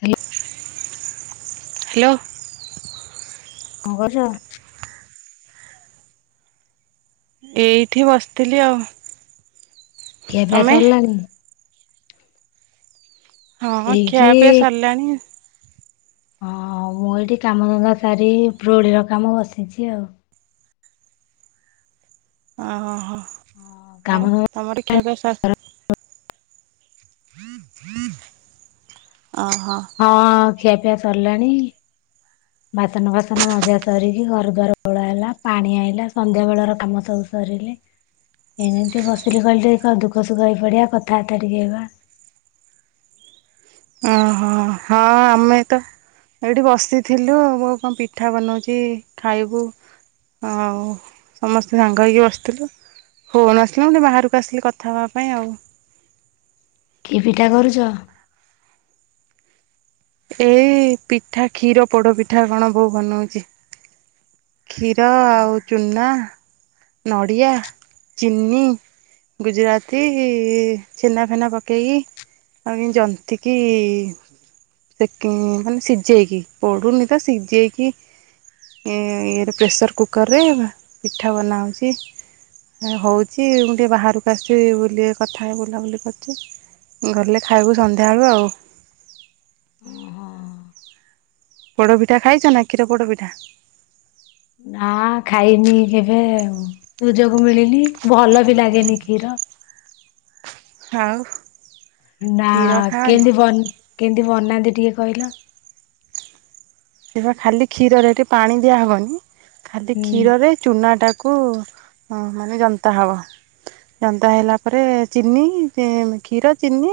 Hello hello କଣ କରୁଚୁ? ଏଇଠି ବସିଥିଲି ଆଉ। ଖିଆ ପିଆ ତମେ? ସରିଲାଣି? ହଁ ଖିଆ ଏଇଠି ପିଆ ସରଲାଣି। ହଁ ମୁଁ ଏଇଠି କାମଧନ୍ଦା ସାରି ଓପରଅଳିର କାମ ବସିଛି ଆଉ। ଓ ହୋ ହୋ। କାମ ଆଉ ହଁ ତୋମର ଖିଆ ପିଆ ସ ଓ ହୋ। ଖିଆ ପିଆ ସରିଲାଣି, ବାସନ ଫାସନ ମଜା ସାରିକି ଘର ଦ୍ୱାର ଓଳା ହେଲା, ପାଣି ଆଇଲା, ସନ୍ଧ୍ୟା ବେଳର କାମ ସବୁ ସରିଲେ, ଏମିତି ବସିଲି କହିଲି ଟିକେ କଣ ଦୁଃଖ ସୁଖ ହେଇପଡିବା କଥାବାର୍ତ୍ତା ଟିକେ ହେବା। ଓହୋ ହଁ ଆମେ ତ ଏଇଠି ବସିଥିଲୁ, ଆଉ ବୋଉ କଣ ପିଠା ବନଉଛି ଖାଇବୁ, ଆଉ ସମସ୍ତେ ସାଙ୍ଗ ହେଇକି ବସିଥିଲୁ, ଫୋନ୍ ଆସିଲା ମୁଁ ଟିକେ ବାହାରକୁ ଆସିଲି କଥା ହବା ପାଇଁ ଆଉ। କି ପିଠା କରୁଚ? ଏଇ ପିଠା କ୍ଷୀର ପୋଡ଼ପିଠା କଣ ବୋଉ ବନଉଚି। କ୍ଷୀର, ଆଉ ଚୂନା ନଡ଼ିଆ, ଚିନି, ଗୁଜୁରାତି, ଛେନାଫେନା ପକେଇକି, ଆଉ ଏମ ଜନ୍ତିକି, ସେ କିଁ ମାନେ ସିଜେଇକି, ପୋଡୁନି ତ ସିଜେଇକି, ଏଁ, ଇଏରେ ପ୍ରେସର୍ କୁକର୍ ରେ, ପିଠା ବନା ହ ଛି, ହେଁ ହଉଚି ମୁଁ, ଟିକେ ବାହାରକୁ ଆସିଚି ବୁଲି କଥା ବୁଲାବୁଲି କରୁଚି, ଗଲେ ଖାଇବୁ ସନ୍ଧ୍ୟାବେଳୁ ଆଉ। ପୋଡ଼ପିଠା ଖାଇଛ, ନା କ୍ଷୀର ପୋଡ଼ ପିଠା? ନା ଖାଇନି, କେବେ ଆଉ ସୁଯୋଗ ମିଳିନି। ଭଲ ବି, ଲାଗେନି କ୍ଷୀର। ହଉ ନା କେମତି ବନ କେମିତି ବନାନ୍ତି? ଟିକିଏ କହିଲ। ସେ ପା ଖାଲି କ୍ଷୀରରେ ଏଠି ପାଣି ଦିଆହେବନି। ଖାଲି ହୁଁ କ୍ଷୀରରେ ଚୁନା ଟା କୁ ଅ, ମାନେ ଯନ୍ତା ହବ, ଜନ୍ତା ହେଲା ପରେ ଚିନି, ଏ- କ୍ଷୀର, ଚିନି,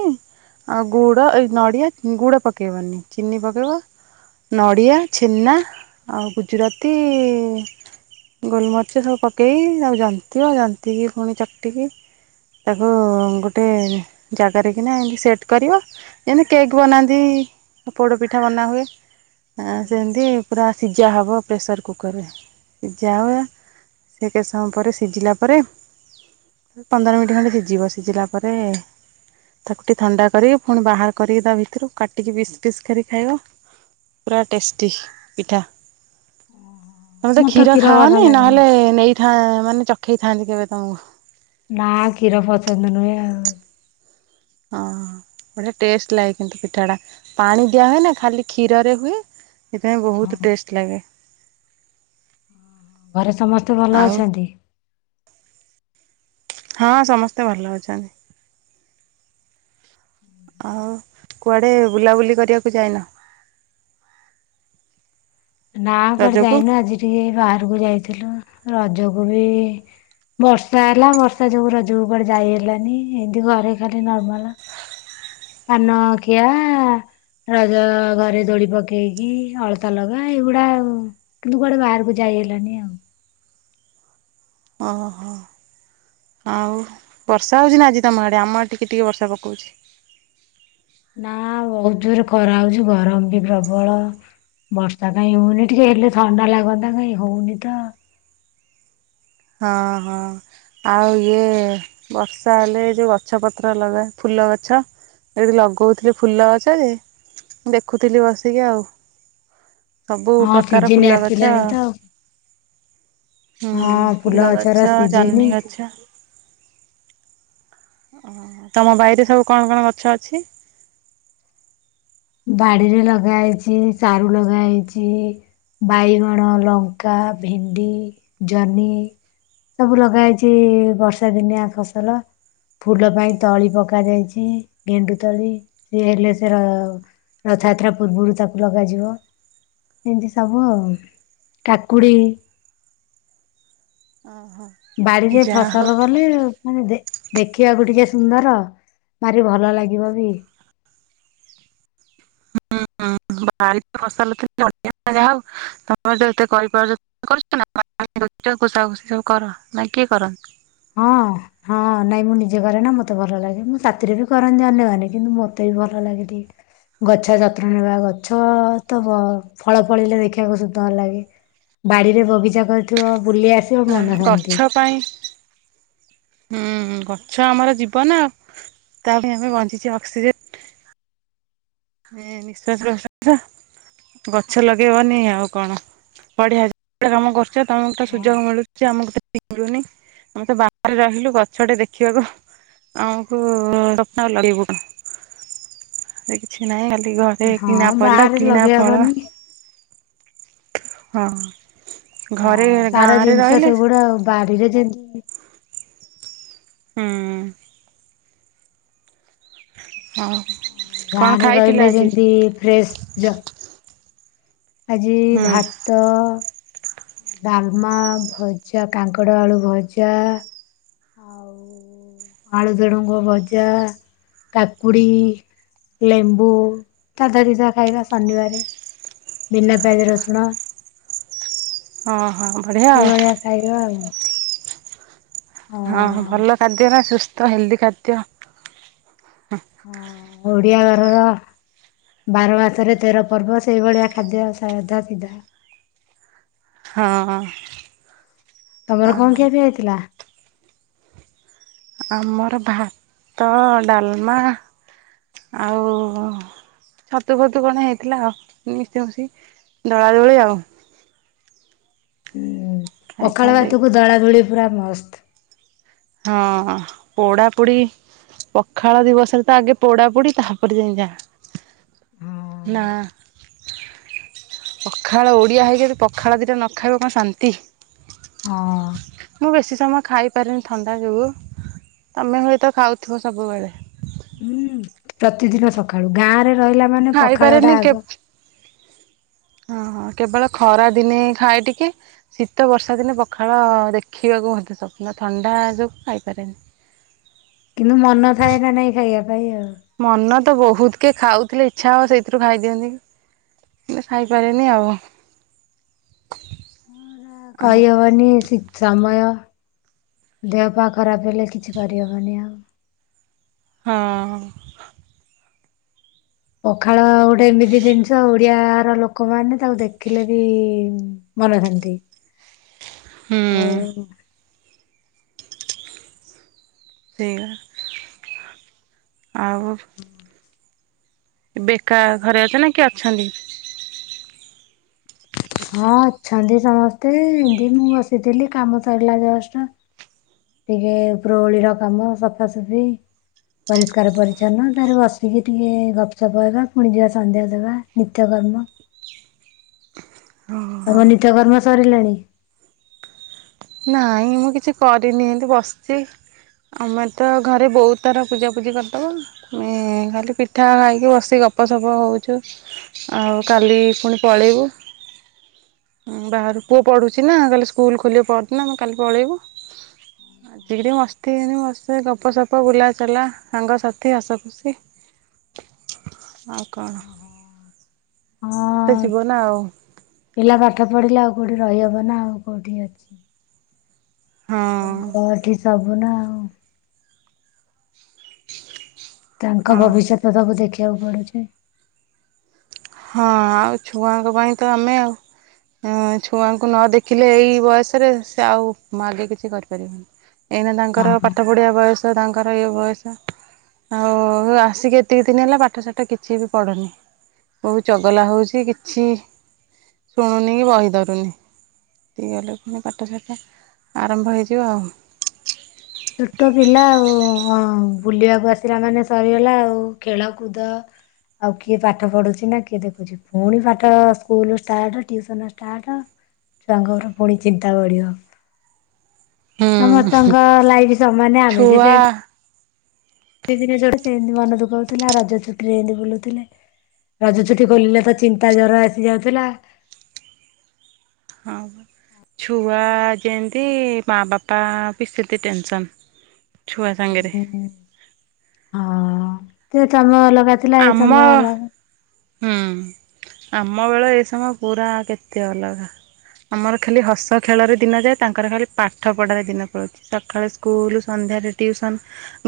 ଆଉ ଗୁଡ଼ ଏ ନଡ଼ିଆ, ଗୁଡ଼ ପକେଇବନି, ଚିନି ପକେଇବ ନଡ଼ିଆ, ଛେନା ଆଉ ଗୁଜୁରାତି, ଗୋଲମରିଚ ସବୁ ପକେଇ ଆଉ ଜନ୍ତିବ, ଜନ୍ତିକି ପୁଣି ଚକଟିକି ତାକୁ ଗୋଟେ ଜାଗାରେ, କିନା ଏମତି ସେଟ୍ କରିବ, ଯେମିତି କେକ୍ ବନାନ୍ତି, ପୋଡ଼ପିଠା ବନାହୁଏ। ଏଁ, ସେମିତି ପୁରା ସିଜା ହବ, ପ୍ରେସର୍ କୁକର୍ ରେ ସିଜା ହବ, ସେ କେତେ ସମୟ ପରେ ସିଜିଲା ପରେ, ପନ୍ଦର ମିନିଟ୍ ଖଣ୍ଡେ ସିଜିବ, ସିଜିଲା ପରେ ତାକୁ ଟିକେ ଥଣ୍ଡା କରିକି ପୁଣି ବାହାର କରିକି ତା ଭିତରୁ କାଟିକି ପିସ୍, ପିସ୍ କରି ଖାଇବ। ପୁରା ଟେଷ୍ଟି ପିଠା। ତୋମେ ତ ମତେ କ୍ଷୀର ଭଲ ଖାଅନି, ଲାଗେନି। ନହେଲେ ନେଇ ଠା ମାନେ ଚଖେଇ ଥାନ୍ତି, କେବେ ତୋମକୁ। ନା କ୍ଷୀର ପସନ୍ଦ ନୁହେଁ, ଆଉ। ହଁ, ହଁ ବଢ଼ିଆ ଟେଷ୍ଟ ଲାଗେ କିନ୍ତୁ ପିଠା ଟା, ପାଣି ଦିଆ ହୁଏ ନା ଖାଲି କ୍ଷୀରରେ ହୁଏ। ସେଥିପାଇଁ, ବହୁତ ଟେଷ୍ଟ ଲାଗେ। ଘରେ ସବୁ ସମସ୍ତେ ଭଲ ଆଉ ଅଛନ୍ତି। ହଁ ସମସ୍ତେ ଭଲ ଅଛନ୍ତି। ଆଉ କୁଆଡେ ବୁଲାବୁଲି କରିବାକୁ ଯାଇନ। ନା କୁଆଡେ ରଜକୁ ଯାଇନୁ ଆଜି ଟିକେ ବାହାରକୁ ଯାଇଥିଲୁ ରଜକୁ ବି ବର୍ଷା ହେଲା, ବର୍ଷା ଯୋଗୁ ରଜକୁ କୁଆଡେ ଯାଇ ହେଲାନି। ଏମିତି ଘରେ ଖାଲି ନର୍ମାଲ। ପାନ ଖିଆ, ରଜ ଘରେ ଦୋଳି ପକେଇକି, ଅଳତା ଲଗା ଏଇଗୁଡା କିନ୍ତୁ କୁଆଡେ ବାହାରକୁ ଯାଇ ହେଲାନି, ଆଉ। ଓହୋ, ଆଉ ବର୍ଷା ହୋଉଛି, ନା ଆଜି ତମ ଆଡ଼େ ଆମ ଆଡ଼େ ଟିକେ, ଟିକେ ବର୍ଷା ପକୋଉଛି। ନା ବହୁତ ଜୋରେ ଖରା ହଉଛି। ଗରମ ବି ପ୍ରବଳ, ବର୍ଷା କାହିଁ ହଉନି ଟିକେ ହେଲେ ଥଣ୍ଡା ଲାଗନ୍ତା। କାଇଁ ହଉନି ତ ହଁ ହଁ ଆଉ ଇଏ ବର୍ଷା ହେଲେ ଯେଉଁ ଗଛ ପତ୍ର ଲଗା ଫୁଲ ଗଛ ଏଠି ଲଗୋଉଥିଲି ଫୁଲ ଗଛ ଯେ ଦେଖୁଥିଲି ବସିକି ଆଉ। ସବୁ ହଁ ପ୍ରକାର ସିଜିନ ଫୁଲ ଗଛ ଆସିଲାଣି ତ ହୁଁ ହଁ ଫୁଲ ଗଛର ଫୁଲାଗଛ, ସିଜିନି ଜହ୍ନି ଗଛ ତମ ବାଇରେ ସବୁ କଣ, କଣ ଗଛ ଅଛି? ବାଡିରେ ଲଗାହେଇଛି, ସାରୁ ଲଗାହେଇଛି, ବାଇଗଣ, ଲଙ୍କା, ଭେଣ୍ଡି, ଜହ୍ନି ସବୁ ଲଗାହେଇଛି, ବର୍ଷା ଦିନିଆ ଫସଲ ଫୁଲ ପାଇଁ ତଳି ପକାଯାଇଛି ଗେଣ୍ଡୁ ତଳି ସିଏ ହେଲେ ସେ ର ରଥଯାତ୍ରା ପୂର୍ବରୁ ତାକୁ ଲଗାଯିବ। ଏମିତି ସବୁ ଆଉ କାକୁଡି ବାଡିରେ ଯାହା ଫସଲ ଗଲେ ମାନେ ଦେ ଦେଖିବାକୁ ଟିକେ ସୁନ୍ଦର ଭାରି ଭଲ ଲାଗିବ ବି। ହୁଁଁ ବାରି ଫସଲ କେତେ [unintelligible] ଯାହା ହଉ ତେତେ କରିପାରୁଛ [unintelligible] ଖୁସା ଖୁସି ସବୁ କର ନାାଇଁ କିଏ କରନ୍ତି? ହଁ, ହଁ, ନାଇଁ ମୁଁ ନିଜେ କରେ ନା, ମତେ ଭଲ ଲାଗେ, ମୁଁ ସାଥିରେ ବି କରନ୍ତି, ଅନ୍ୟମାନେ କିନ୍ତୁ ମତେ ବି ଭଲ ଲାଗେ, ଟିକେ ଗଛ ଯତ୍ନ ନେବା ଗଛ ତ ଫଳ ଫଳିଲେ ଦେଖିବାକୁ ସୁନ୍ଦର ଲାଗେ, ବାଡିରେ ବଗିଚା କରିଥିବ। ବୁଲି ଆସିବ ଗଛ ମନସାନ୍ତି। ପାଇଁ ହୁଁ ଗଛ ଆମର ଯିବ ନା ଆଉ ତା ପାଇଁ ଆମେ ବଞ୍ଚିଛ ଅକ୍ସିଜେନ ନିଶ୍ୱାସ ପ୍ରଶ୍ୱାସ ଗଛ ଲଗେଇବନି ଆଉ କଣ ବଡିଆ ଯେେ କାମ କରୁଛ ତମକୁ ତ ସୁଯୋଗ ମିଳୁଛି ଆମକୁ ମିଳୁନି ଆମେ ତେ ବାହାରେ ରହିଲୁ ଗଛଟେ ଦେଖିବାକୁ ଆମକୁ ଲଗେଇବୁ କଣ? ସେଇଆ ହିଁ ଲାଗୁ ଘରେ ହଁ କିଣା ପରିବା ବାହାରେ କିଣା ଫଳ ଲଗେଇହବନି। ହଁ ଘରେ ହଁ ସାର ଗାଁରେ ଜିନିଷ ରହିଲେ ସେଗୁଡା ଆ ବାହାରିରେ ଯେମତି ହୁଁ ହଁ କଣ ଗାଁରେ ଖାଇଥିଲା ରହିଲେ ଆଜି ଯେମତି ଫ୍ରେଶ ଜ୍ ଆଜି ହୁଁ ଭାତ ଡାଲମା, ଭଜା, କାଙ୍କଡ ଆଳୁ ଭଜା, ଆଉ ଆଳୁ ଜଣୁଙ୍ଗ ଭଜା, କାକୁଡି, ଲେମ୍ବୁ, ତାଧ ଦ ତା ଖାଇବା ଶନିବାରେ ବିନା ପିଆଜ ରସୁଣ। ହଁ ହଁ ବଢିଆ ଆଉ। ଏଇଭଳିଆ ଖାଇବା ଆଉ ହଁ ଭଲ ଖାଦ୍ୟ ନା ସୁସ୍ଥ ହେଲଦି ଖାଦ୍ୟ ହଁ ଓଡିଆ ଘରର ବାର ମାସରେ ତେର ପର୍ବ ସେଇଭଳିଆ ଖାଦ୍ୟ ସାଧା ସିଧା ହଁ ତମର କଣ ଆଉ କିିଆ ବିି ହେଇଥିଲା। ଆମର ଭାତ, ଡାଲମା, ଆଉ ଛତୁ ଫତୁ କଣ ହେଇଥିଲା ଆଉ ମିଶମସି ଦୋଳା ଦୁଳି ଆଉ। ଖାଇ ଖାଇ ପଖାଳଳ ଦେଇ ଭାତକୁ ଦଳା ଗୁଳି ପୁରା ମସ୍ତ। ହଁ ପୋଡା ପୋଡି ପଖାଳ ଦିବସରେ ତ ଆଗେ ପୋଡା ପୋଡି ତାପରେ ଯାଇ ଯା। ହଁ ନା। [inaudible] ପଖାଳ ଓଡ଼ିଆ ହେଇକି ଯ ପଖାଳ ଦୁଇଟା ନ ଖାଇବ କଣ ଶାନ୍ତି। ହଁ [inaudible] ମୁଁ ବେଶୀ ସମୟ ଖାଇ [unintelligible] ଥଣ୍ଡା ଯିବୁ ତମେ ହୁଏତ ଖାଉଥିବ ସବୁବେଳେ। ହୁଁ ପ୍ରତିଦିନ ସକାଳୁ ଗାଁରେ ରହିଲା ମୁଁ ମାନେ ପଖାଳ ଖାଇପାରେନି ଟା ଆଗ। କେ [inaudible] ହଁ ହଁ କେବଳ ଖରା ଦିନେ ଖାଏ ଟିକେ ଶୀତ ବର୍ଷା ଦିନେ ପଖାଳ ଦେଖିବାକୁ ମଧ୍ୟ ସ୍ୱପ୍ନ ଥଣ୍ଡା ଯୋଗୁଁ ଖାଇପାରେନି। କିନ୍ତୁ ମନ ଥାଏ ନା ମନ [unintelligible] ତ ବୋହୁତ କେ ଖାଉଥିଲେ ଇଚ୍ଛା ହବ ସେଇଥିରୁ ଖାଇଦିଅନ୍ତି, କି ଖାଇପାରେନି ଆଉ। ଆ ଆଉ କାଇ ହେବନି ସି ସମୟ ଦେହ ପା ଖରାପ ହେଲେ କିଛି କରିହେବନି ଆଉ। ହଁ। ପଖାଳ ଗୋଟେ ଏମିତି ଜିନିଷ ଓଡିଆ ର ଲୋକମାନୋନ ତାକୁ ଦେଖିଲେ ବି ମନଶାନ୍ତି। ହୁଁ। ଆଉ। ସେଇଆ ଆଉ ବେକା ଘରେ ଅଛ ନା କି ଅଛନ୍ତି? ହଁ ଅଛନ୍ତି ସମସ୍ତେ ଏମତି ମୁଁ ବସିଥିଲି କାମ ସରିଲା ଜଷ୍ଟ। ଟିକେ ଉପର ବୋଳିକାମ ସଫାସଫି ପରିଷ୍କାର ପରିଚ୍ଛନ୍ନ ତାର ବସିକି ଟିକେ ଗପସପ ହେବା ପୁଣି ଯିବା ସନ୍ଧ୍ୟାଦେବା ନିତ୍ୟକର୍ମ ତମ ନିତ୍ୟକର୍ମ ସରିଲେଣି [inaudible] ନାଇଁ ମୁଁ କିଛି କରିନି ଏମିତି ବସିଚି ଆମେ ତ ଘରେ ବୋଉ ତାର ପୂଜାପୂଜି କରିଦେବ ଖାଲି ପିଠା ଖାଇକି ବସିିକି ଗପସପ ହୋଉଚୁ ଆଉ କାଲି ପୁଣି ପଳେଇବୁ ବାହାରୁ ପୁଅ ପଢ଼ୁଚି ନା କାଲି ସ୍କୁଲ ଖୋଲିବାେ ପଦନା ଆମେ କାଲି ପଳେଇବୁ ଆଜିକରି ମସ୍ତି ହେଇନି ବସ୍ତେ ଗପସପ ବୁଲାଚଲା ସାଙ୍ଗସାଥି ହସ ଖୁସି ଆଉ କଣ ଏଇତ ଯ ହଁ ହିବ ନା ଆଉ ପିଲା ପାଠ ପଢିଲେ ଆଉ କୋଉଠି ରହିହବ ନା ଆଉ କୋଉଠି ଅଛି। [inaudible] ହଁ ଛୁଆଙ୍କ ଏଠି ସ ବନାଓ ତାଙ୍କ ଆଉ ଭବିଷ୍ୟତ ସବୁ ଦେଖି ଦେଖିବାକୁ ପଡୁଚି [inaudible] ହଁ ଆଉ ଛୁଆଙ୍କ ପାଇଁ ତ ଆମେ ଆଉ ଛୁଆଙ୍କୁ ନ ଦେଖିଲେ ଏଇ ବୟସରେ ସେ ଆଉ ଆଗେ କିଛି କରିପାରିବନି। ଏଇନା ତାଙ୍କର ହଁ। ପାଠ ପଢଆ ବୟସ। ତାଙ୍କର ଇଏ ବୟସ ଆଉ ଆସିକି ଏତିକି ଦିନ ହେଲା ପାଠ ସାଠ କିଛି ବି ପଢ଼ୁନି। ବୋହୁ ଚଗଲା ହୋଉଚି କିଛି ଶୁଣୁନି କି ବହି ଧରୁନି ତି ଗଲେ ପୁଣି ପାଠ ସାଠ ଆରମ୍ଭ ହେଇଯିବ ଆଉ। ଛୋଟ ପିଲା ଆଉ ବୁଲିବାକୁ ଆସିଲା ମାନେ ସରିଗଲା ଆଉ ଖେଳ କୁଦ ଆଉ କିଏ ପାଠ ପଢୁଛି ନା କିଏ ଦେଖୁଛି ପୁଣି ପାଠ ସ୍କୁଲ ଷ୍ଟାର୍ଟ ଟିଉସନ ଷ୍ଟାଟ ଛୁଆଙ୍କର ପୁଣି ଚିନ୍ତା ବଢ଼ିବ। ହୁଁ। ସମସ୍ତଙ୍କ ଲାଇ ଇ ସ ମାନେ ଆମେ ବି ଛୁଆ ସେଇ ଦି ଦିନେ ଚଡ଼ି ସେନ୍ତି ମନ ଦୁଃଖ ହୋଉଥୁଲା ରଜଛୁଟିରେ ଏନ୍ତି ବୁଲୁଥୁଲେ। ରଜଛୁଟି ଖୋଲିଲେ ତ ଚିନ୍ତା ଜର ଆସି ଯାଉଥୁଲା। ହଁ ପା ଛୁଆ ଯେମତି ମା ବାପା ବି ସେତେ ଟେନସନ୍। ଛୁଆ ସାଙ୍ଗରେ। ହୁଁ ହଁ। ଏତେ ତମେ ଅଲ ଉଆ ଥିଲା ଏଇ ଆମ ସମୟ ଅଲଗା ହୁଁ ଆମ ବେଳ ଏ ସମୟ ପୁରା କେତେ ଅଲଗା। ଆମର ଖାଲି ହସ ଖେଳରେ ଦିନ ଯାଏ ତାଙ୍କର ଖାଲି ପାଠ ପଢ଼ାରେ ଦିନ ପଳଉଚି ସଖାଳେ ସ୍କୁଲ ସନ୍ଧ୍ୟାରେ ଟିଉସନ୍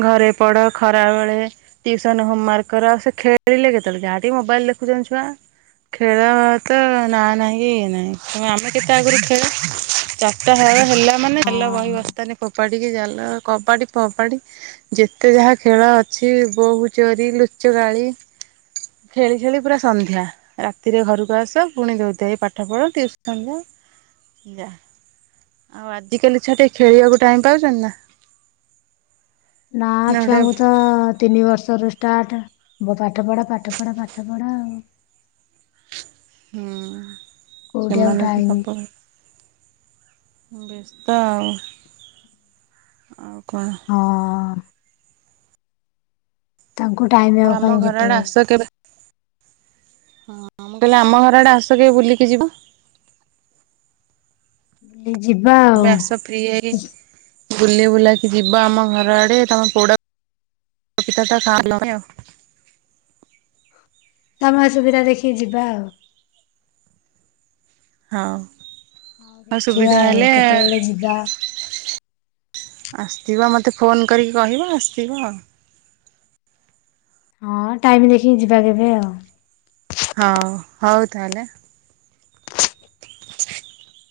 ଘରେ ପଢ଼ ଖରାବେଳେ ଟିଉସନ୍ ହୋମୱାର୍କ କର ସେ ଖେଳିଲେ କେତୋଳେ ଯାହା ଟି ମୋବାଇଲ ଦେଖୁଚନି ଛୁଆ ଖେଳ ତ ନାଁ ନାହିଁ କି ଇଏ ନାହିଁ ତମେ ଆମେ କେତେ ଆଗୁରୁ ଖେଳେ ଚାରଟା ହେଳେ ହେଲା ମାନେ ଚାଲ ବହି ହଁ। ବସ୍ତାନି କୋ ପାଡ଼ିିକି ଜାଲ କବାଡ଼ି ଫବାଡ଼ି ଯେତେ ଯାହା ଖେଳ ଅଛି ବୋହୁ ଚୋରି ଲୁଚକାଳି ଖେଳି ଖେଳି ପୁରା ସନ୍ଧ୍ୟା ରାତିରେ ଘରୁକୁ ଆସ ପୁଣି ଧୋଇ ଧୁଆକି ପାଠ ପଢ ଟିଉସନ ଯାଅ ଯା। ଆଉ ଆଜିକାଲି ଛୁଆ ଟିକେ ଖେଳିବାକୁ ଟାଇମ୍ ପାଉଚନ୍ତି ନାଁ? ନାଁ ଛୁଆଙ୍କୁ ତ ତିନି ବର୍ଷରୁ ଷ୍ଟାର୍ଟ ବୋ ପାଠ ପଢ ପାଠ ପଢ ପାଠ ପଢ ଆଉ। ହୁଁ। କୋଉଠି ଆଉ ସେମାନେ ଟାଇମି। ବେସ୍ତ ଆଉ ଆଉ କଣ? ହଁ ତାଙ୍କୁ ଟାଇମ ଆଉ କାଇଁ କେତେବେଳେ? ହଁ ମୁଁ କହିଲି ଆମ ଘର ଆଡ଼େ ଆସ କେବେ ବୁଲିକି ଯିବ। ଉଁ ବି ଯିବା ଆଉ ଏବେ ଆସ ଫ୍ରି ହେଇକି ଉଁ ବୁଲି ବୁଲାକି ଯିବ ଆମ ଘର ଆଡ଼େ ତମ ପୋଡ଼ ପ ପିଠା ତ ଖାଁ ଲମେ ଆଉ ସମୟ ସୁବିଧା ଦେଖିକି ଯିବା ଆଉ। ହଁ। ହଁ ଦେଖିବା ଆଉ କେତେବେଳେ ଯିବା। ଆସିଥିବ ମତେ ଫୋନ୍ କରିକି କହିବ ଆସିଥିବ ଆଉ। ହଁ ଟାଇମ ଦେଖିକି ଯିବା କେବେ ଆଉ। ହଁ ହଉ ତାହଲେ। [inaudible]